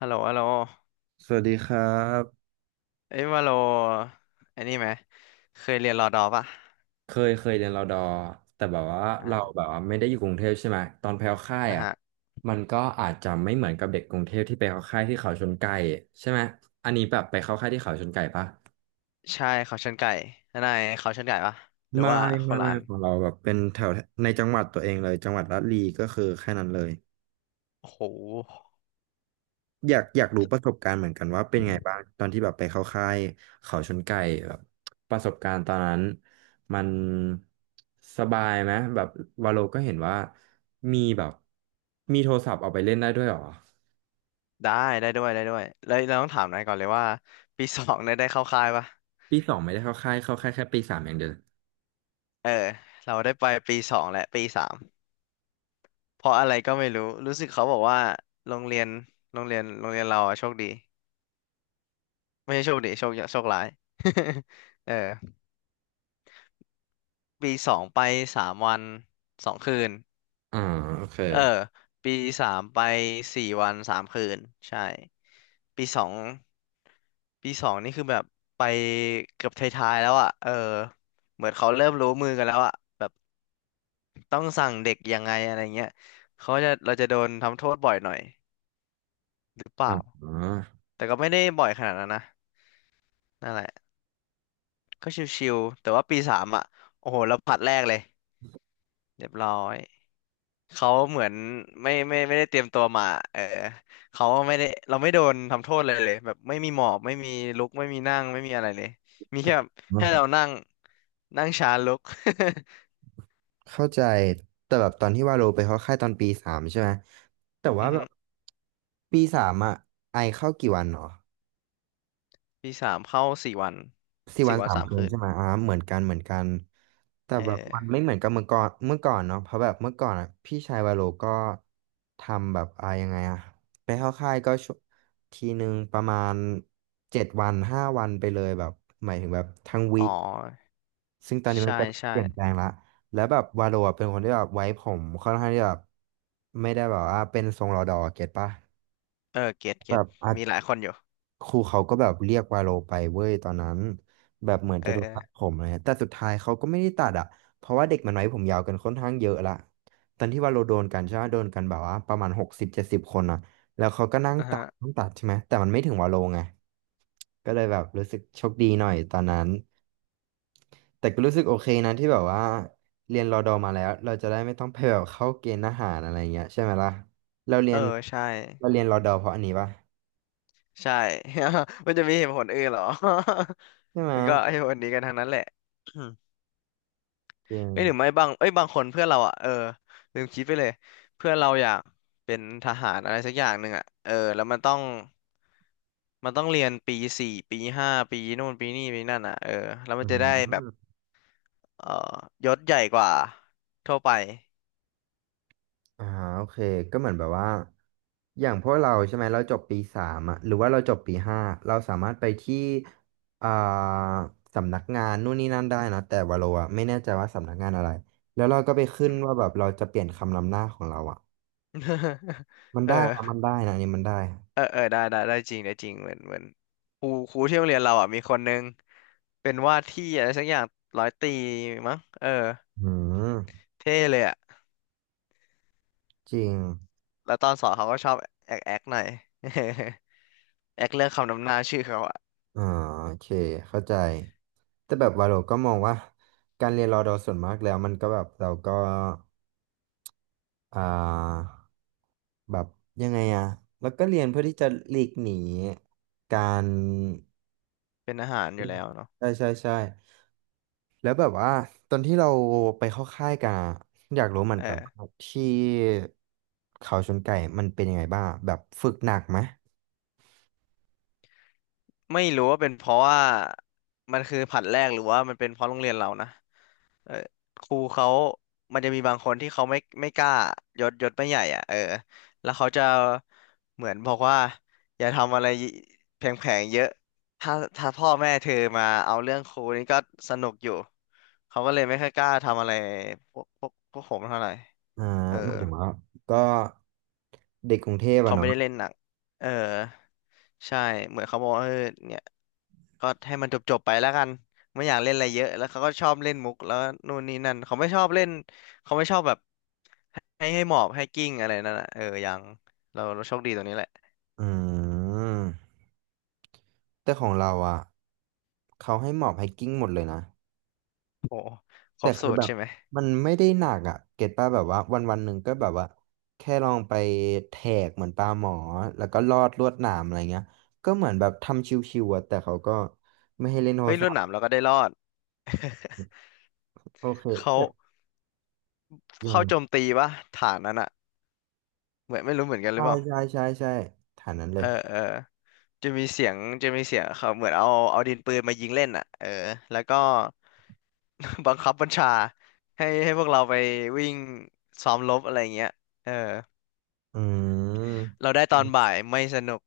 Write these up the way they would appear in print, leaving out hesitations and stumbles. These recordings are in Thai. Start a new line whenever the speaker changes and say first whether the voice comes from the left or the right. left: ฮัลโหลฮัลโหล
right: สวัสดีครับ
left: เอ้ยว่าโลไอ้นี่ไหมเคยเรียนรอดอปะ
right: เคยเรียนรอดอแต่แบบว่า
left: อ่
right: เรา
left: า
right: แบบว่าไม่ได้อยู่กรุงเทพใช่ไหมตอนไปเข้าค่าย
left: อ่ะ
right: อ่ะ
left: ฮะ
right: มันก็อาจจะไม่เหมือนกับเด็กกรุงเทพที่ไปเข้าค่ายที่เขาชนไก่ใช่ไหมอันนี้แบบไปเข้าค่ายที่เขาชนไก่ปะ
left: ใช่เขาชนไก่นายเขาชนไก่ปะหรือ
right: ไม่
left: ว่าค
right: ไม่
left: นละ
right: ไม่
left: อัน
right: ของเราแบบเป็นแถวในจังหวัดตัวเองเลยจังหวัดระลีก็คือแค่นั้นเลย
left: โอ้โห
right: อยากรู้ประสบการณ์เหมือนกันว่าเป็นไงบ้างตอนที่แบบไปเข้าค่ายเขาชนไก่แบบประสบการณ์ตอนนั้นมันสบายไหมแบบวาโลก็เห็นว่ามีแบบมีโทรศัพท์เอาไปเล่นได้ด้วยเหรอ
left: ได้ได้ด้วยได้ด้วยแล้วเราต้องถามนายก่อนเลยว่าปีสองเนี่ยได้เข้าค่ายปะ
right: ปีสองไม่ได้เข้าค่ายเข้าค่ายแค่ปีสามอย่างเดียว
left: เออเราได้ไปปีสองและปีสามเพราะอะไรก็ไม่รู้รู้สึกเขาบอกว่าโรงเรียนเราอะโชคดีไม่ใช่โชคดีโชคร้าย เออปีสองไปสามวันสองคืน
right: อ่าโอเค
left: เออปีสามไปสี่วันสามคืนใช่ปีสองปีสองนี่คือแบบไปเกือบท้ายๆแล้วอ่ะเออเหมือนเขาเริ่มรู้มือกันแล้วอ่ะแบบต้องสั่งเด็กยังไงอะไรเงี้ยเขาจะเราจะโดนทำโทษบ่อยหน่อยหรือเป
right: อ่
left: ล่า
right: า
left: แต่ก็ไม่ได้บ่อยขนาดนั้นนะนั่นแหละก็ชิวๆแต่ว่าปีสามอ่ะโอ้โหเราผลัดแรกเลยเรียบร้อย เขาเหมือนไม่ได้เตรียมตัวมาเออเขาไม่ได้เราไม่โดนทำโทษเลยแบบไม่มีหมอบไม่มีลุกไม่มีนั่งไม่มีอะไรเลยมีแค่แบบให้เรานั่งนั่งช้าลุก
right: เข้าใจแต่แบบตอนที่วาโลไปเข้าค่ายตอนปีสามใช่ไหมแต่ ว่า
left: อือ
right: แบ
left: ฮึ
right: บปีสามอ่ะไอเข้ากี่วันเหรอ
left: ปีสามเข้าสี่วัน
right: สี่
left: สี่
right: วัน
left: วัน
right: สาม
left: สาม
right: คืน
left: คืน
right: ใช่ไหมอ่าเหมือนกันเหมือนกันแต่
left: เ
right: แบบมันไม่
left: ออ
right: เหมือนกับเมื่อก่อนเมื่อก่อนเนาะเพราะแบบเมื่อก่อนอ่ะพี่ชายวาโลก็ทำแบบยังไงอ่ะไปเข้าค่ายก็ทีหนึ่งประมาณ7 วัน 5 วันไปเลยแบบหมายถึงแบบทั้งวี
left: อ๋อ
right: คซึ่งตอนนี้มัน
left: ใช่
right: ก็เป
left: ใช่
right: ลี่ยนแปลงละแล้วแบบวาโลอะเป็นคนที่แบบไว้ผมค่อนข้างที่แบบไม่ได้แบบว่าเป็นทรงรอดอเก็ตปะ
left: เออเก็ต
right: แบ
left: เก็ต
right: บอาจ
left: มีหลายคนอยู่
right: ครูเขาก็แบบเรียกวาโลไปเว้ยตอนนั้นแบบเหมือน
left: เอ
right: จะโดนตัดผ
left: อ
right: มอะไรเงี้ยแต่สุดท้ายเขาก็ไม่ได้ตัดอ่ะเพราะว่าเด็กมันไว้ผมยาวกันค่อนข้างเยอะละตอนที่วาโลโดนกันใช่ไหมโดนกันแบบว่าประมาณ60-70 คนอ่ะแล้วเขาก็นั่ง
left: อ่ะ
right: ตั
left: ฮะ
right: ดต้องตัดใช่ไหมแต่มันไม่ถึงวาโลไงก็เลยแบบรู้สึกโชคดีหน่อยตอนนั้นแต่ก็รู้สึกโอเคนะที่แบบว่าเรียนรอดอมาแล้วเราจะได้ไม่ต้องไปแบบเข้าเกณฑ์ทหารอะไรเงี้ยใช่ไหมล่ะเราเรี
left: เอ
right: ย
left: อ
right: น
left: ใช่
right: เราเรียนรอดอเพราะอันนี้ปะ
left: ใช่ มันจะมีเหตุผลอื่นเหรอ
right: ใช่ไหม
left: มันก็ไอ้ผลนี้กันทั้งนั้นแหละ
right: จริง
left: เอ้ยหรือไม่บางเอ้ยบางคนเพื่อนเราอ่ะเออลืมคิดไปเลยเพื่อนเราอยากเป็นทหารอะไรสักอย่างหนึ่งอ่ะเออแล้วมันต้องเรียนปีสี่ปีห้าปีนู่นปีนี่ปีนั่นอ่ะเออแล้ว
right: อื
left: มันจะได้แบบ
right: ม
left: เออยศใหญ่กว่าทั่วไป
right: อ่าโอเคก็เหมือนแบบว่าอย่างพวกเราใช่ไหมเราจบปีสามอะหรือว่าเราจบปีห้าเราสามารถไปที่อ่าสำนักงานนู่นนี่นั่นได้นะแต่ว่าเราอะไม่แน่ใจว่าสำนักงานอะไรแล้วเราก็ไปขึ้นว่าแบบเราจะเปลี่ยนคำนำหน้าของเราอะ มัน
left: เออ
right: ได้อะมันได้นะอันนี้มันได้อะ
left: เออเออได้ได้ได้จริงได้จริงเหมือนครูที่โรงเรียนเราอ่ะมีคนนึงเป็นว่าที่อะไรสักอย่างร้อยตรีมั้งเออ
right: อืม
left: เท่เลยอ่ะ
right: จริง
left: แล้วตอนสอนเขาก็ชอบแอกหน่อย แอคเลือกคำนำหน้าชื่อเขาอะ
right: อ่าโอเคเข้าใจแต่แบบว่าเราก็มองว่าการเรียนรอดอส่วนมากแล้วมันก็แบบเราก็ อ่าแบบยังไงอะแล้วก็เรียนเพื่อที่จะหลีกหนีการ
left: เป็นอาหารอยู่แล้วเนาะ
right: ใช่ใช่ใช่แล้วแบบว่าตอนที่เราไปเข้าค่ายกันอะอยากรู้เหมือน
left: เอ
right: กัน
left: อ
right: ว่าที่เขาชนไก่มันเป็นยังไงบ้างแบบฝึกหนักไหม
left: ไม่รู้ว่าเป็นเพราะว่ามันคือผัดแรกหรือว่ามันเป็นเพราะโรงเรียนเรานะเออครูเขามันจะมีบางคนที่เขาไม่กล้ายศไม่ใหญ่อ่ะเออแล้วเขาจะเหมือนบอกว่าอย่าทำอะไรแผลงๆเยอะถ้าถ้าพ่อแม่เธอมาเอาเรื่องครูนี่ก็สนุกอยู่เขาก็เลยไม่ค่อยกล้าทำอะไรพวกผมเท่าไหร่
right: อ่า
left: เออ
right: หมายถึงว่าก็เด็กกรุงเทพอะ
left: เขาไม่
right: เนาะ
left: ได้เล่นหนังเออใช่เหมือนเขาบอกว่าเออเนี่ยก็ให้มันจบจบไปแล้วกันไม่อยากเล่นอะไรเยอะแล้วเขาก็ชอบเล่นมุกแล้วนู่นนี่นั่นเขาไม่ชอบเล่นเขาไม่ชอบแบบให้หมอบให้กิ้งอะไรนั่นอ่ะเออยังเราโชคดีตรงนี้แหละ
right: อืมแต่ของเราอะเขาให้หมอบไฮกิ้งหมดเลยนะ
left: โอ้คร
right: แต่
left: บสู
right: คือ
left: ต
right: แบ
left: ร
right: บ
left: ใช่ไหม
right: มันไม่ได้หนักอ่ะเก็ตป่ะแบบว่าวันวันหนึ่งก็แบบว่าแค่ลองไปแทกเหมือนปลาหมอแล้วก็ลอดลวดหนามอะไรเงี้ยก็เหมือนแบบทำชิวๆอะแต่เขาก็ไม่ให้เล่นโทร
left: เฮ้ยร
right: ศั
left: วน
right: พ
left: ห
right: ท์
left: นามเราก็ได้รอด
right: โอเค
left: เขา
right: แบบอย่า
left: เข้า
right: ง
left: โจมตีปะฐานนั้นอ่ะเหมือนไม่รู้เหมือนกันหรื
right: ใช่
left: อเป
right: ใช่
left: ล่า
right: ใช่ใช่ฐานนั้นเล
left: เอ
right: ย
left: อเออ จะมีเสียงจะมีเสียงเขาเหมือนเอาดินปืนมายิงเล่นอ่ะเออแล้วก็ บังคับบัญชาให้พวกเราไปวิ่งซ้อมรบอะไรเงี้ยเออ
right: อืม
left: เราได้ตอนบ่ายไม่สนุก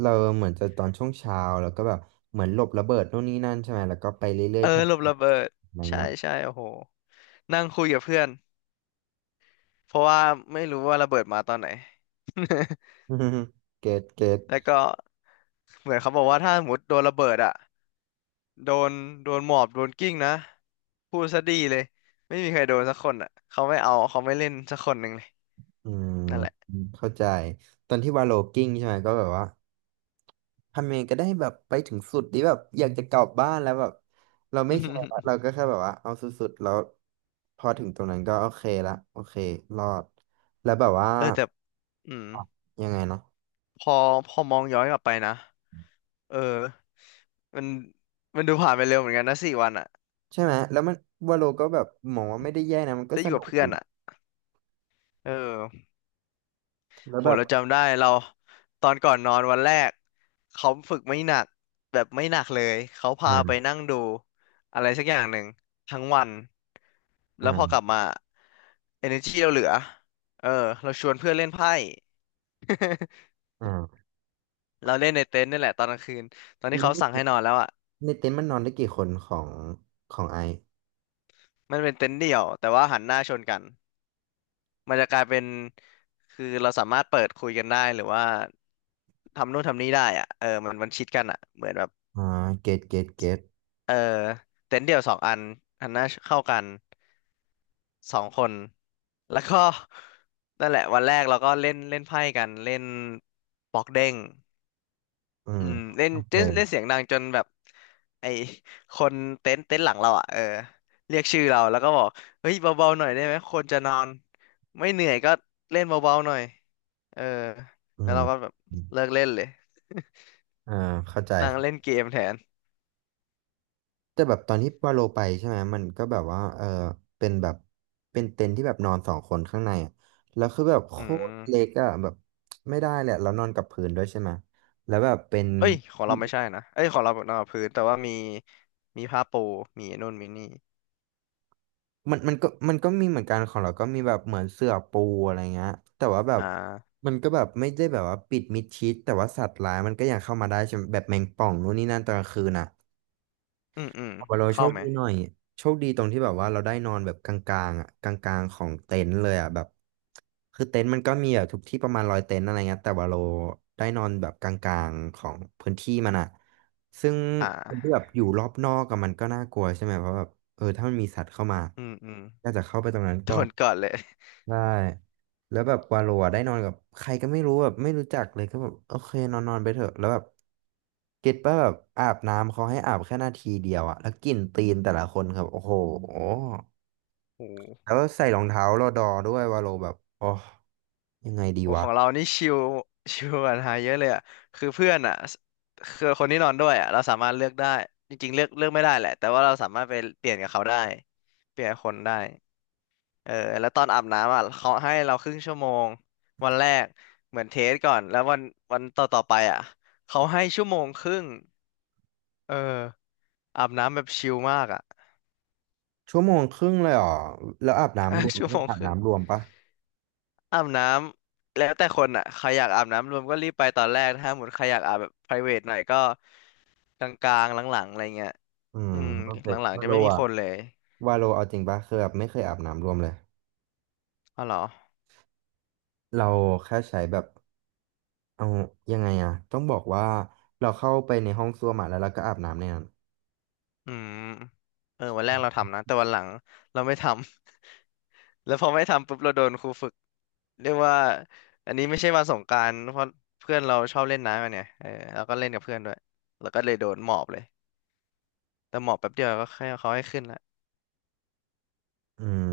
right: เราเหมือนจะตอนช่วงเช้าแล้วก็แบบเหมือนหลบระเบิดนู่นนี่นั่นใช่ไหมแล้วก็ไปเรื่อ
left: เอ
right: ย
left: อ
right: ๆแทน
left: หลบระเบิด
right: อะไร
left: ใช่
right: เงี้ย
left: ใช่โอ้โหนั่งคุยกับเพื่อนเพราะว่าไม่รู้ว่าระเบิดมาตอนไหน
right: เกตเก
left: แล้ว
right: ต
left: ก็เหมือนเขาบอกว่าถ้าสมมติโดนระเบิดอ่ะ โดนโดนหมอบโดนกิ้งนะพูดซะดีเลยไม่มีใครโดนสักคนอ่ะเขาไม่เอาเขาไม่เล่นสักคนหนึ่งเลย
right: อืม
left: นั่นแหละ
right: เข้าใจตอนที่วาโลกิ้งใช่ไหมก็แบบว่า ทำยังไงก็ได้แบบไปถึงสุดที่แบบอยากจะกลับบ้านแล้วแบบเรา ไม่
left: อื
right: แคร์ละ
left: ม
right: เราก็แค่แบบว่าเอาสุดๆแล้วพอถึงตรงนั้นก็โอเคละโอเครอดแล้วแบบว่า
left: เออแต่อืม
right: อ่ะยังไงเนาะ
left: พอพอมองย้อนกลับไปนะเออมันมันดูผ่านไปเร็วเหมือนกันนะสี่วันอ่ะ
right: ใช่ไหมแล้วมันวาโลก็แบบมองว่าไม่ได้แย่นะมันก็
left: ได้อ
right: ส
left: ยู่
right: นุ
left: กับ
right: ก
left: เพื่อ
right: ดี
left: นอ่ะเออ
right: แล้ว
left: โห
right: แบบ
left: เราจำได้เราตอนก่อนนอนวันแรกเขาฝึกไม่หนักแบบไม่หนักเลยเขาพาไปนั่
right: อ่า
left: งดูอะไรสักอย่างหนึ่งทั้งวันแล้วพอกลั
right: อ่า
left: บมา energy เราเหลือเออเราชวนเพื่อนเล่นไพ่
right: อ่า
left: เราเล่นในเต็นท์นี่แหละตอนกลางคืนตอนที่
right: แล้
left: เขา
right: ว
left: สั่งให้นอนแล้วอ่ะ
right: ในเต็นท์มันนอนได้กี่คนของไอ
left: มันเป็นเต็นท์เดี่ยวแต่ว่าหันหน้าชนกันมันจะกลายเป็นคือเราสามารถเปิดคุยกันได้หรือว่าทำนู่นทำนี่ได้อ่ะเออมันชิดกันอ่ะเหมือนแบบ
right: อ่าเกตเกตเกต
left: เออเต็นท์เดี่ยวสองอันอันน่าเข้ากันสองคนแล้วก็ นั่นแหละวันแรกเราก็เล่นเล่นไพ่กันเล่นบอกเด้ง
right: อื
left: อื
right: ม
left: มเล่น
right: โอ
left: เล่นเล่
right: เค
left: นเสียงดังจนแบบไอคนเต็นท์หลังเราอ่ะเออเรียกชื่อเราแล้วก็บอกเฮ้ยเบาๆหน่อยได้ไหมคนจะนอนไม่เหนื่อยก็เล่นเบาๆหน่อยเออ
right: อื
left: แล้ว
right: ม
left: เราก็แบบ
right: อืม
left: เลิกเล่นเลย
right: อ่าเข้าใจ
left: นั่งเล่นเกมแทน
right: แต่แบบตอนที่วาโลไปใช่ไหมมันก็แบบว่าเออเป็นแบบเป็นเต็นท์ที่แบบนอน2 คนข้างในอะแล้วคือแบบโค
left: อื
right: ตรเล็ก
left: ม
right: อะแบบไม่ได้แหละแล้วนอนกับพื้นด้วยใช่ไหมแล้วแบบเป็น
left: เอ้ยของเราไม่ใช่นะเอ้ยของเรานอนพื้นแต่ว่ามีผ้าปูมีไอ้นู่นมีนี่
right: มันมันก็มันก็มีเหมือนกันของเราก็มีแบบเหมือนเสื่อปูอะไรเงี้ยแต่ว่าแบบ
left: อ่า
right: มันก็แบบไม่ได้แบบว่าปิดมิดชิดแต่ว่าสัตว์ร้ายมันก็ยังเข้ามาได้ใช่ไหมแบบแมงป่องนู่นนี่นั่นตอนกลางคืนอะ
left: อืมอืม
right: แต่ว่าเราโช
left: เข้า
right: ค
left: ไหม
right: ดีหน่อยโชคดีตรงที่แบบว่าเราได้นอนแบบกลางๆอ่ะกลางๆของเต็นท์เลยอ่ะแบบคือเต็นท์มันก็มีแบบทุกที่ประมาณ100 เต็นท์อะไรเงี้ยแต่ว่าเราได้นอนแบบกลางๆของพื้นที่มันอ่ะซึ่ง
left: อ่
right: คนที่
left: า
right: แบบอยู่รอบนอกอะมันก็น่ากลัวใช่ไหมเพราะแบบเออถ้ามันมีสัตว์เข้ามา
left: อืมอืม
right: ก็จะเข้าไปตรงนั้น
left: โด
right: ก่อน
left: นก่อนเลย
right: ได้ แล้วแบบวาโลอะได้นอนกับใครก็ไม่รู้แบบไม่รู้จักเลยก็แบบโอเคนอนนอนไปเถอะแล้วแบบเก็ตป่ะแบบอาบน้ำเขาให้อาบแค่นาทีเดียวอะแล้วกลิ่นตีนแต่ละคนครับโอ้โห
left: โอ้โห
right: แล้วใส่รองเท้ารอดอด้วยวาโลแบบโอ้ยังไงดี
left: โอ้ข
right: วะ
left: องเรานี่ชิวชิลกว่าไทายเยอะเลยอ่ะคือเพื่อนอ่ะสคือคนที่นอนด้วยอ่ะเราสามารถเลือกได้ จริงๆเลือกไม่ได้แหละแต่ว่าเราสามารถไปเปลี่ยนกับเขาได้เปลี่ยนคนได้เออแล้วตอนอาบน้ำอ่ะเขาให้เราครึ่งชั่วโมงวันแรกเหมือนเทสก่อนแล้ววันต่อไปอ่ะเขาให้ชั่วโมงครึ่ง เอออาบน้ำแบบชิลมากอ่ะ
right: ชั่วโมงครึ่งเลยเหรอแล้วอาบน้ำรวม
left: ชั่ว
right: ก็
left: โมง
right: อา
left: ค
right: บ
left: รึ่ง
right: น้ำรวมปะ
left: อาบน้ำแล้วแต่คนอ่ะใครอยากอาบน้ำรวมก็รีบไปตอนแรกถ้าหมดใครอยากอาบแบบ private หน่อยก็กลางๆหลังๆอะไรเงี้ย
right: อืม
left: อืม
right: โอเค
left: หลังๆ
right: วา
left: จะ
right: โล
left: ไม่มี
right: อะ
left: คนเลย
right: วาโลเอาจริงปะคือแบบไม่เคยอาบน้ำรวมเลย
left: อ๋อเหรอ
right: เราแค่ใช้แบบ เอายังไงอะต้องบอกว่าเราเข้าไปในห้องส้วมอะแล้วเราก็อาบน้ำในนั้น
left: อืมเออวันแรกเราทำนะแต่วันหลังเราไม่ทำ แล้วพอไม่ทำปุ๊บเราโดนครูฝึกเรียกว่าอันนี้ไม่ใช่วันสงกรานต์เพราะเพื่อนเราชอบเล่นน้ำกันเนี่ยเออแล้วก็เล่นกับเพื่อนด้วยแล้วก็เลยโดนหมอบเลยแต่หมอบแป๊บเดียวก็ให้เขาให้ขึ้นละ
right: อืม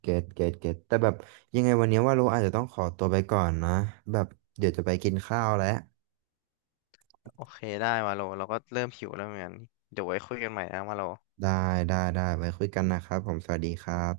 right: เก็ตเกตเกตแต่แบบยังไงวันนี้ว่าเราอาจจะต้องขอตัวไปก่อนนะแบบเดี๋ยวจะไปกินข้าวแล้ว
left: โอเคได้มาโลเราก็เริ่มหิวแล้วเหมือนกันเดี๋ยวไว้คุยกันใหม่นะมาโล
right: ได้ได้ได้ไว้คุยกันนะครับผมสวัสดีครับ